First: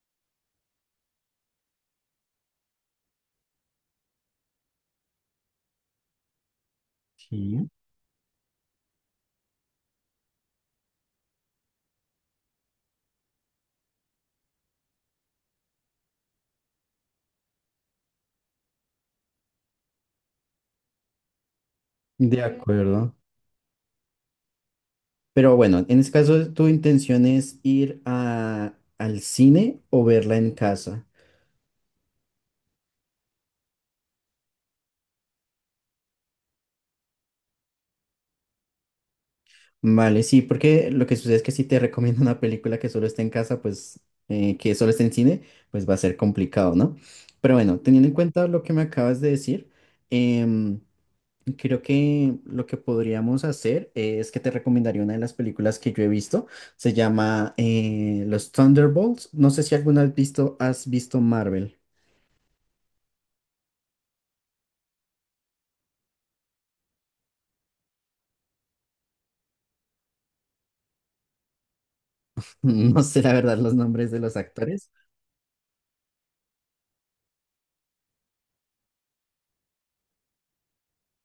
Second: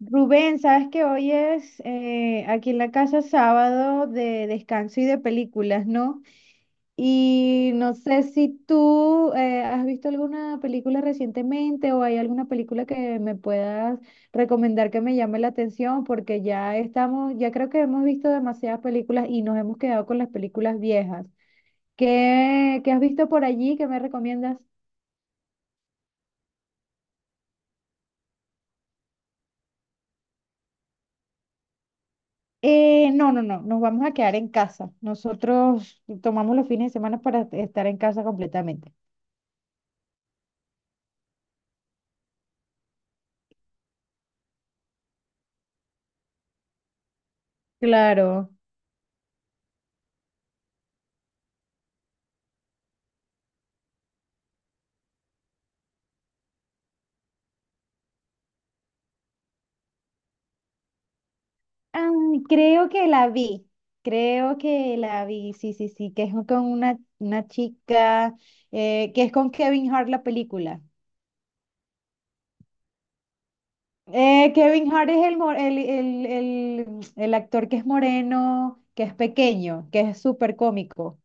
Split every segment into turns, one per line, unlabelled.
Rubén, sabes que hoy es aquí en la casa sábado de descanso y de películas, ¿no?
Sí,
Y no sé si tú has visto alguna película recientemente o hay alguna película que me puedas recomendar que me llame la atención, porque ya estamos, ya creo que hemos visto demasiadas películas y nos hemos quedado con las películas viejas.
de
¿Qué has
acuerdo.
visto por allí? ¿Qué me recomiendas?
Pero bueno, en este caso, ¿tu intención es ir al cine o verla en casa?
No, no, no, nos vamos a quedar en casa. Nosotros tomamos los fines de semana para estar en casa completamente.
Vale, sí, porque lo que sucede es que si te recomiendo una película que solo está en casa, pues que solo está en cine, pues va a ser complicado, ¿no? Pero bueno, teniendo en cuenta
Claro.
lo que me acabas de decir, em, creo que lo que podríamos hacer es que te recomendaría una de las películas que yo he visto. Se llama Los Thunderbolts. No sé si alguna vez visto, has visto Marvel.
Ah, creo que la vi, creo que la vi, sí, sí, sí, que es con una chica, que es con Kevin Hart la película.
No sé la verdad los nombres de los actores.
Kevin Hart es el, mo- el actor que es moreno, que es pequeño, que es súper cómico.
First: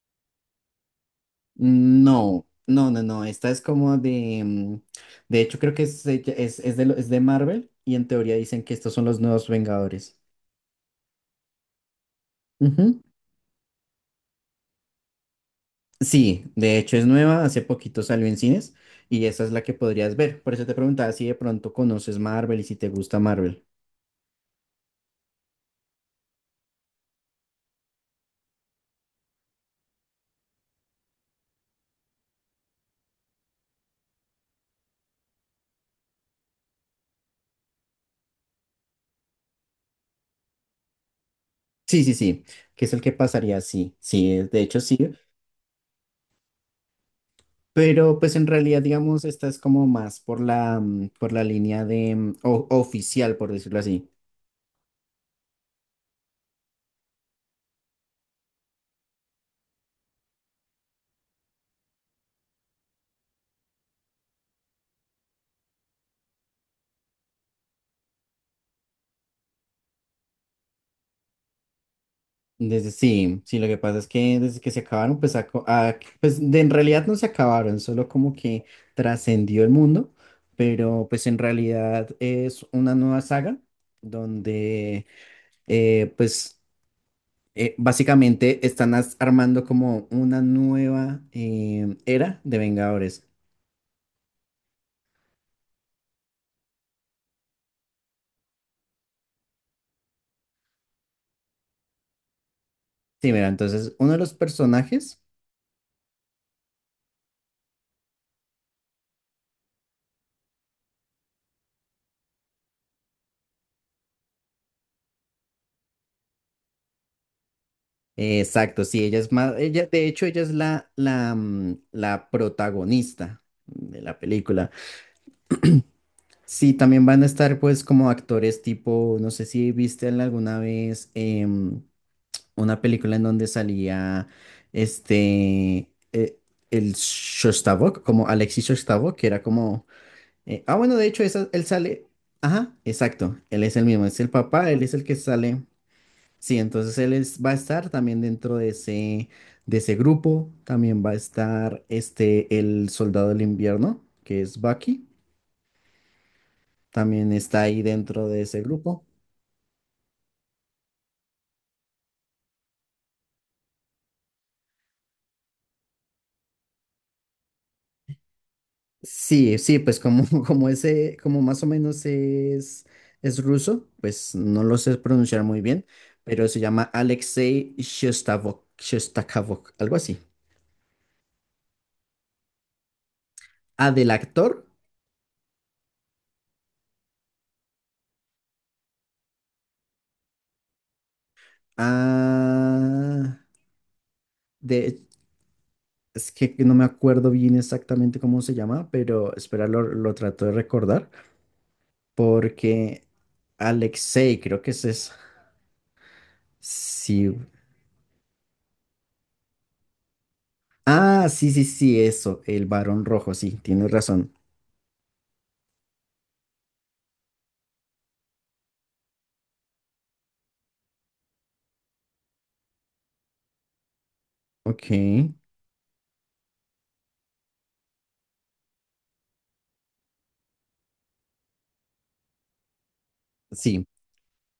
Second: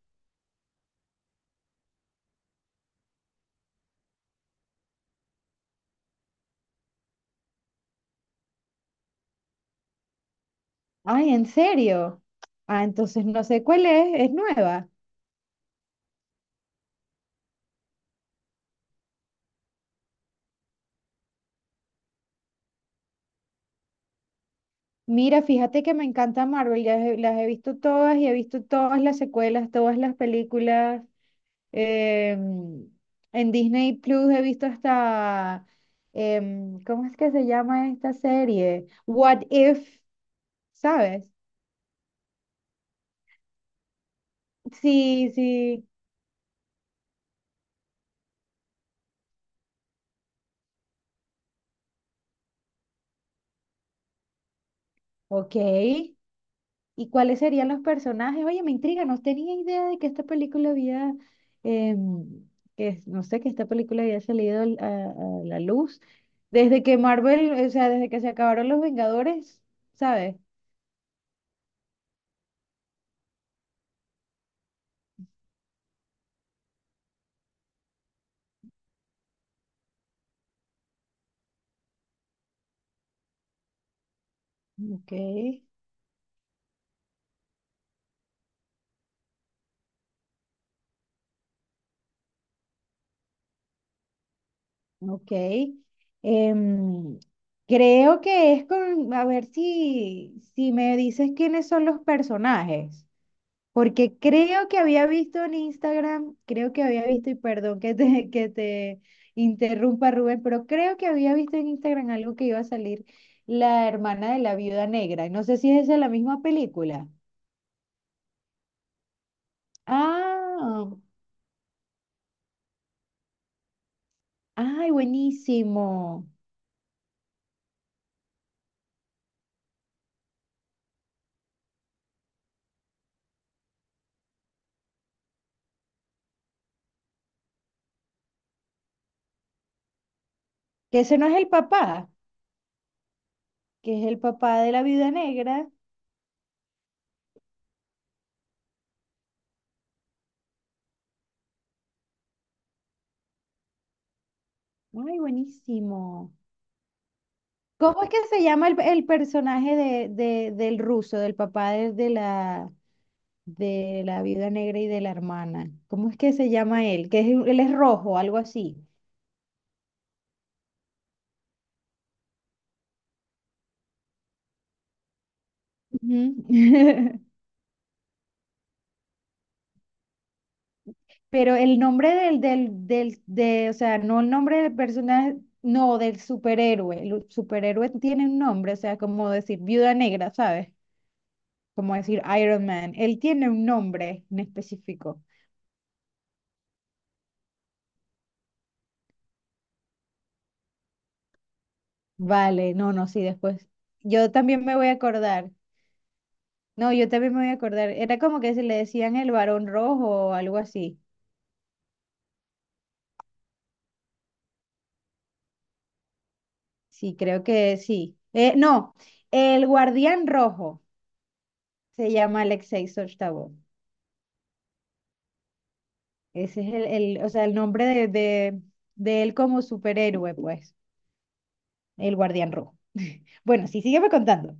No, no, no, no. Esta es como de. De hecho, creo que es, ella- es de, lo- es de Marvel y en teoría dicen que estos son los nuevos Vengadores.
Ay, ¿en serio? Ah,
Ujú.
entonces no sé cuál es nueva.
Sí, de hecho es nueva. Hace poquito salió en cines y esa es la que podrías ver. Por eso te preguntaba si de pronto conoces Marvel y si te gusta Marvel.
Mira, fíjate que me encanta Marvel, las he visto todas y he visto todas las secuelas, todas las películas. em, en Disney Plus he visto hasta, ¿cómo es que se llama esta serie? What If, ¿sabes?
Sí, sí, sí. Que es el que pasaría, sí. Sí, de hecho sí.
Sí, sí,
Pero pues en realidad, digamos, esta es como más por la, por la línea de oficial, por decirlo así.
ok. ¿Y cuáles serían los personajes? Oye, me intriga, no tenía idea de que esta película había, em, no sé, que esta película había salido a la luz. Desde que Marvel, o sea, desde que se acabaron los Vengadores, ¿sabes?
Desde, sí, sí, lo que pasa es que desde que se acabaron, pues en realidad no se acabaron, solo como que trascendió el mundo, pero pues en realidad es una nueva saga donde
Ok,
eh, pues básicamente están armando como una nueva era de Vengadores.
ok. Em, Creo que es con, a ver si, si me dices quiénes son los personajes.
Sí, mira, entonces uno
Porque
de los
creo que había
personajes,
visto en Instagram, creo que había visto, y perdón que te interrumpa Rubén, pero creo que había visto en Instagram algo que iba a salir la hermana de la viuda negra. No sé si es esa la misma película.
exacto, sí, ella es más, ella, de hecho ella es
Ah,
la protagonista de la película.
ay, buenísimo.
Sí, también van a estar pues como actores tipo, no sé si viste alguna vez una película en donde salía este, eh, el Shostakovich, como Alexis Shostakovich, que era como, ah bueno,
Que
de
ese
hecho
no es el
él sale,
papá,
ajá, exacto, él es el
que
mismo,
es el
es el
papá
papá,
de
él
la
es el
viuda
que sale,
negra.
sí, entonces va a estar también dentro de ese grupo, también va a estar este, el soldado del invierno, que es Bucky,
Ay, buenísimo.
también está ahí
¿Cómo es que
dentro de
se
ese
llama
grupo.
el personaje de, del ruso, del papá de la viuda negra y de la hermana. ¿Cómo es que se llama él? Que es, él es rojo, algo así.
Sí, sí, pues como, como ese, como más o menos es ruso, pues no lo sé pronunciar muy bien,
Ujú.
pero se llama Alexei Shostakovich, Shostakovich, algo así.
Pero el nombre del, o
Ah,
sea,
del
no el nombre
actor,
del personaje, no, del superhéroe. El superhéroe tiene un nombre, o sea, como decir viuda negra, ¿sabes? Como decir Iron Man. Él
ah,
tiene un nombre en
de,
específico.
es que no me acuerdo bien exactamente cómo se llama, pero espera, lo trato de recordar,
Vale, no, no,
porque
sí, después. Yo
Alexei, creo
también
que
me
es
voy a
eso.
acordar. No, yo
Sí.
también me voy a acordar. Era como que se le decían el varón rojo o algo así.
Ah, sí, sí, sí, eso, el varón rojo, sí, tienes razón.
Sí, creo que sí. No, el Guardián Rojo se llama Alexei Sojtabov.
Ok.
Ese es el, o sea, el nombre de él como superhéroe, pues, el Guardián Rojo. Bueno, sí,
Sí,
sígueme contando.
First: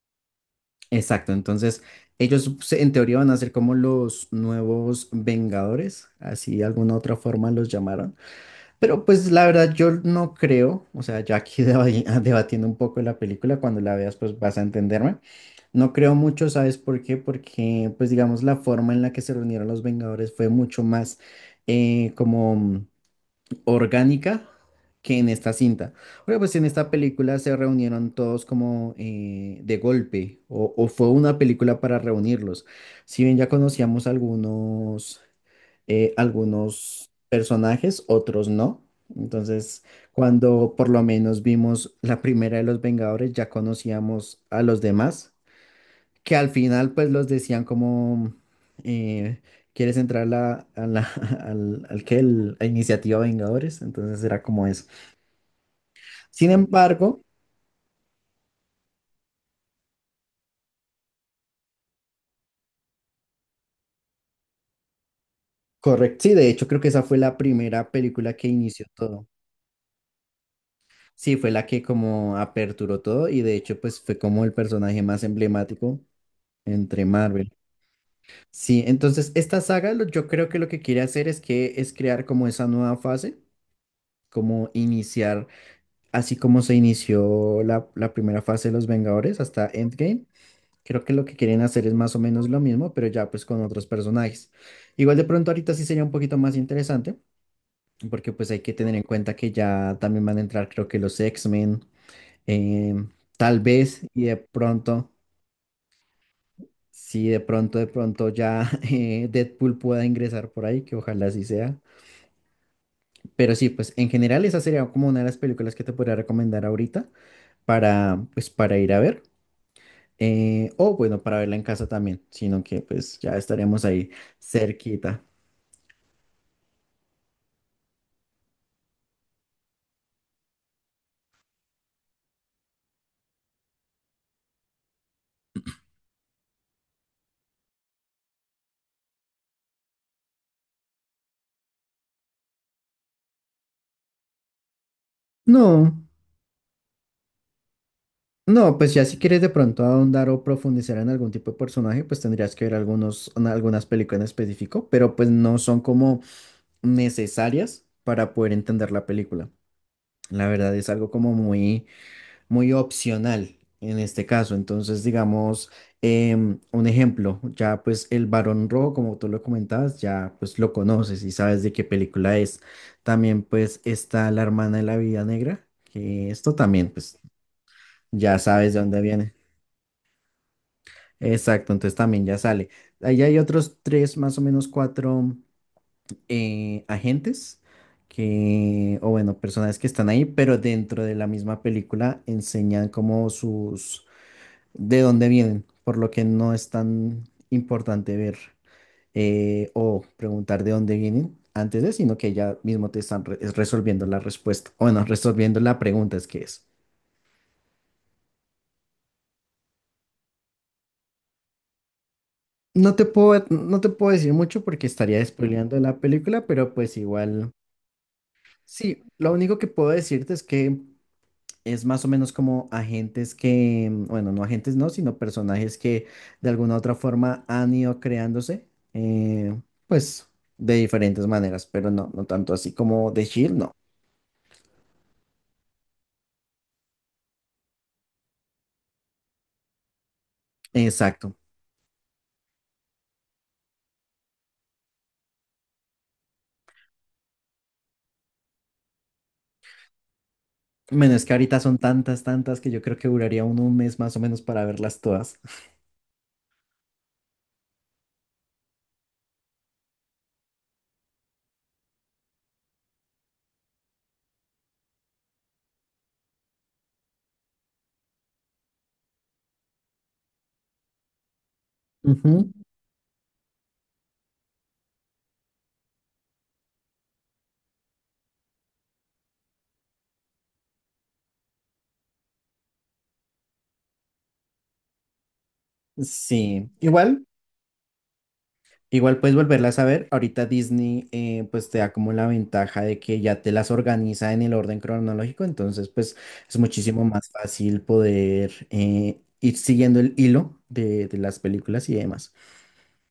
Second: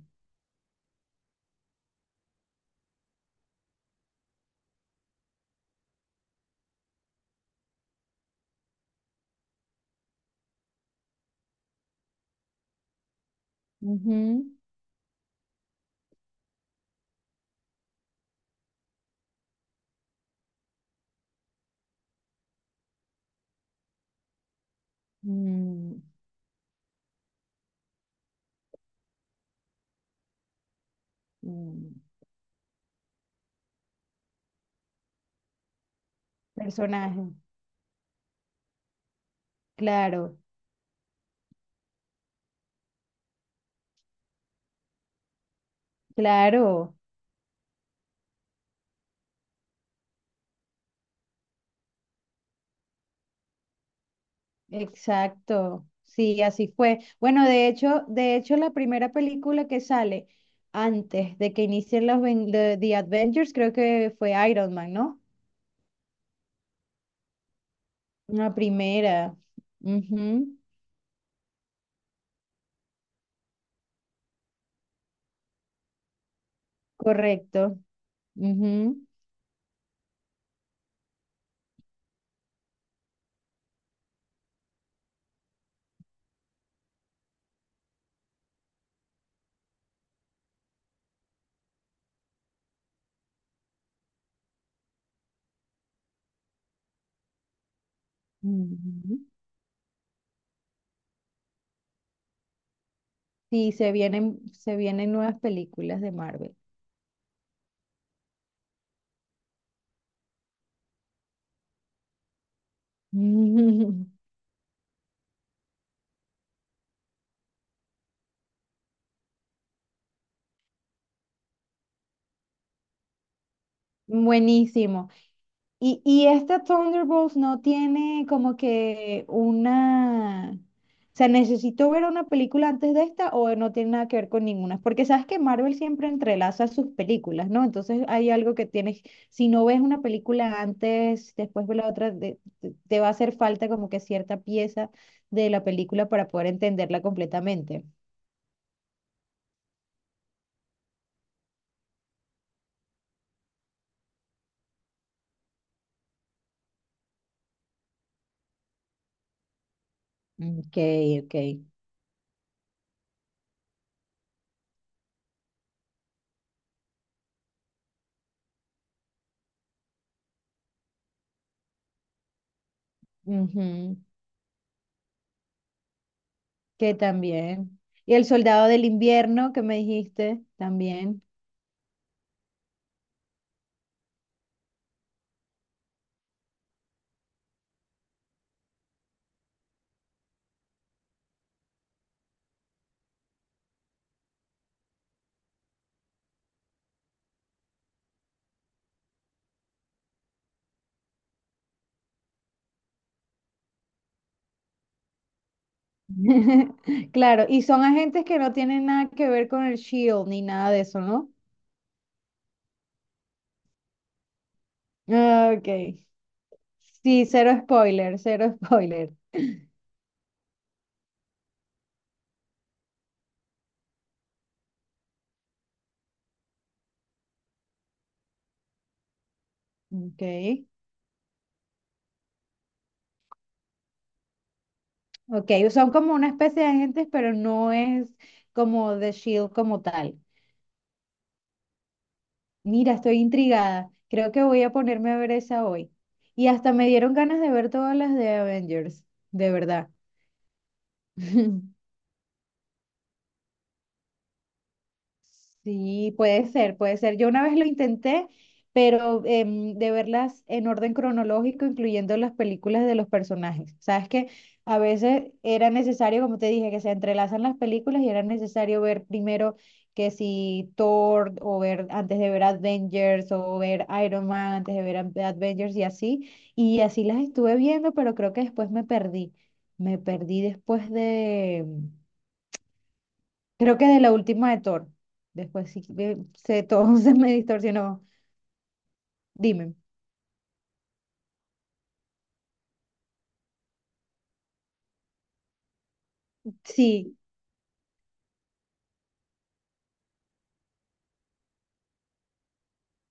exacto, entonces en teoría van a ser como los nuevos Vengadores, así de alguna otra forma los llamaron, pero pues la verdad yo no creo, o sea, ya aquí debatiendo un poco la película, cuando la
Ujú.
veas pues vas a entenderme, no creo mucho, ¿sabes por qué? Porque pues digamos la forma en la que se reunieron los Vengadores fue mucho más como orgánica que en esta cinta.
Mm,
Porque pues en esta película se reunieron todos como de golpe o fue una película
mm.
para reunirlos. Si bien ya conocíamos algunos, algunos
Personaje,
personajes, otros no. Entonces,
claro,
cuando por lo menos vimos la primera de los Vengadores, ya conocíamos a los demás que al final
claro.
pues los decían como, eh, ¿quieres entrar a al, al que el- a Iniciativa Vengadores? Entonces era como eso.
Exacto, sí,
Sin
así fue.
embargo,
Bueno, de hecho, la primera película que sale antes de que inicien los The, The Adventures, creo que fue Iron Man, ¿no?
correcto, sí, de hecho creo que esa fue la primera película que
La
inició todo.
primera. Ujú,
Sí, fue la que como aperturó todo y de hecho pues fue como el personaje más emblemático entre Marvel.
correcto.
Sí,
Ujú,
entonces esta saga, yo creo que lo que quiere hacer es que es crear como esa nueva fase, como iniciar así como se inició la primera fase de los Vengadores hasta Endgame, creo que lo que quieren hacer es más o menos lo mismo, pero ya pues con otros personajes. Igual de pronto ahorita sí sería un poquito más interesante, porque pues hay que tener en
ujú.
cuenta que ya también van a entrar creo que los X-Men, eh, tal
Sí,
vez, y de
se
pronto,
vienen nuevas películas de Marvel.
sí, de pronto ya Deadpool pueda ingresar por ahí, que ojalá así sea. Pero sí, pues en general esa sería como una de las películas que te podría recomendar ahorita para, pues, para ir a ver. O bueno, para verla en casa también, sino que pues ya estaremos ahí
Buenísimo.
cerquita.
Y esta Thunderbolts no tiene como que una... O sea, ¿necesito ver una película antes de esta o no tiene nada que ver con ninguna? Porque sabes que Marvel siempre entrelaza sus películas, ¿no? Entonces hay algo que tienes, si no ves una película antes, después ves la otra, te, te va a hacer falta como que cierta pieza de la
No,
película para poder entenderla completamente.
no, pues ya si quieres de pronto ahondar o profundizar en algún tipo de personaje, pues tendrías que ver algunas películas en específico, pero pues no son como necesarias para poder entender la película. La verdad
Ok,
es algo como
ok.
muy opcional en este caso. Entonces, digamos, un ejemplo, ya pues el Barón Rojo, como tú lo comentabas, ya pues lo conoces y sabes de qué película es. También pues
Ujú.
está La Hermana de la Vida Negra, que esto también
Que
pues
también. Y El
ya
Soldado
sabes de
del
dónde viene.
Invierno que me dijiste, también.
Exacto, entonces también ya sale. Ahí hay otros tres, más o menos cuatro agentes que, o bueno, personas que están ahí, pero dentro de la misma película enseñan como sus de dónde vienen, por lo que no es tan importante ver o preguntar de dónde vienen antes de, sino que ya mismo te están re- es resolviendo la respuesta, o bueno, resolviendo la pregunta es que es.
Claro, y son agentes que no tienen nada que ver con el Shield ni nada de eso, ¿no?
No te puedo decir mucho porque estaría
Ah, ok.
spoileando la película, pero pues
Sí,
igual,
cero spoiler, cero
sí,
spoiler.
lo único que puedo decirte es que es más o menos como agentes que, bueno, no agentes no, sino personajes que de alguna u otra forma han ido creándose, eh,
Ok.
pues de diferentes maneras, pero no, no tanto así como de Shield, no.
Ok, son como una especie de agentes, pero no es como The Shield como tal.
Exacto.
Mira, estoy intrigada. Creo que voy a ponerme a ver esa hoy. Y hasta me dieron ganas de ver todas las de Avengers, de verdad.
Bueno, es que ahorita son tantas, tantas que yo creo que duraría uno un mes más o menos para verlas todas.
Sí, puede ser, puede ser. Yo una vez lo intenté, pero de verlas en orden cronológico, incluyendo las películas de los personajes. Sabes que a veces era necesario, como te dije, que se entrelazan las películas y era necesario ver primero que si Thor o ver antes de ver
Ujú.
Avengers o ver Iron Man antes de ver Avengers y así. Y así las estuve viendo, pero creo que después me perdí. Me perdí después, creo que de la última de Thor. Después sí que se,
Sí,
todo se
igual.
me distorsionó.
Igual puedes
Dime.
volverlas a ver. Ahorita Disney pues te da como la ventaja de que ya te las organiza en el orden cronológico, entonces pues es muchísimo
Sí,
más fácil poder ir siguiendo el hilo de las películas y demás.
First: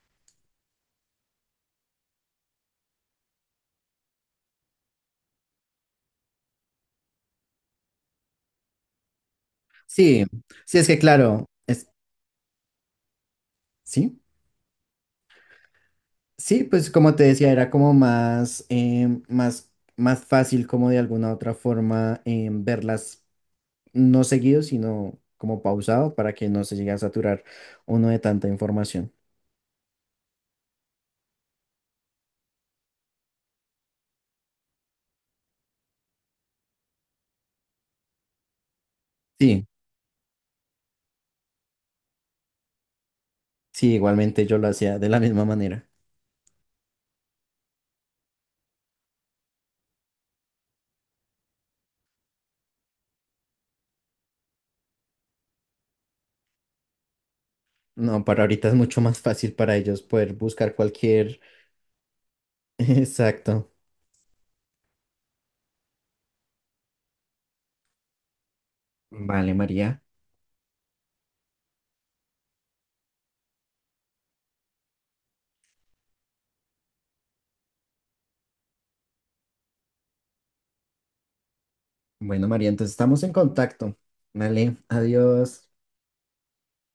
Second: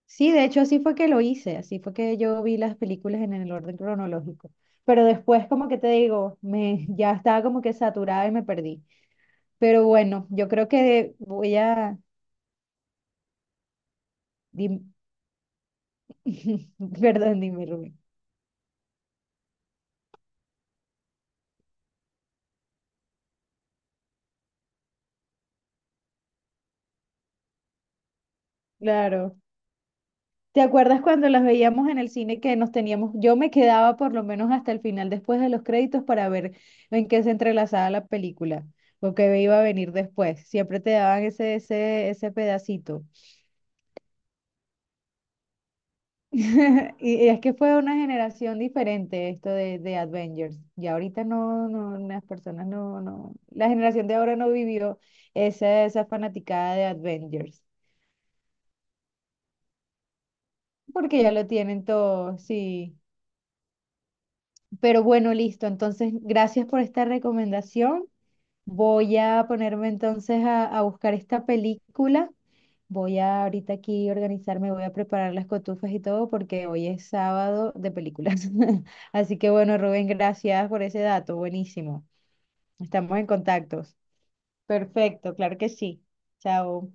sí, de hecho así fue que lo hice. Así fue que yo vi las películas en el orden cronológico. Pero después, como que te digo, me, ya estaba como que saturada y me perdí. Pero
Sí,
bueno, yo creo
sí es que
que
claro,
voy
es,
a...
sí,
dim-
sí, pues como te
Perdón,
decía,
dime,
era como
Rubén.
más fácil como de alguna otra forma verlas no seguido, sino como pausado para que no se llegue a saturar uno de tanta información.
Claro. ¿Te acuerdas cuando las veíamos en el cine que nos teníamos, yo me quedaba por lo menos hasta el final después de los créditos para ver en qué se entrelazaba la película o qué iba a
Sí.
venir después? Siempre te daban ese pedacito.
Sí, igualmente yo lo hacía de la misma manera.
Y es que fue una generación diferente esto de Avengers. Y ahorita no, no, las personas no, no, la generación de ahora no vivió esa, esa fanaticada de Avengers,
No, para ahorita es mucho más fácil para ellos poder buscar
porque ya
cualquier...
lo tienen todo, sí.
Exacto.
Pero bueno, listo. Entonces, gracias por esta recomendación. Voy a
Vale,
ponerme
María.
entonces a buscar esta película. Voy a ahorita aquí organizarme, voy a preparar las cotufas y todo porque hoy es sábado de películas. Así que bueno, Rubén, gracias por ese dato. Buenísimo.
Bueno, María, entonces
Estamos
estamos
en
en contacto.
contactos.
Vale,
Perfecto, claro que
adiós.
sí. Chao.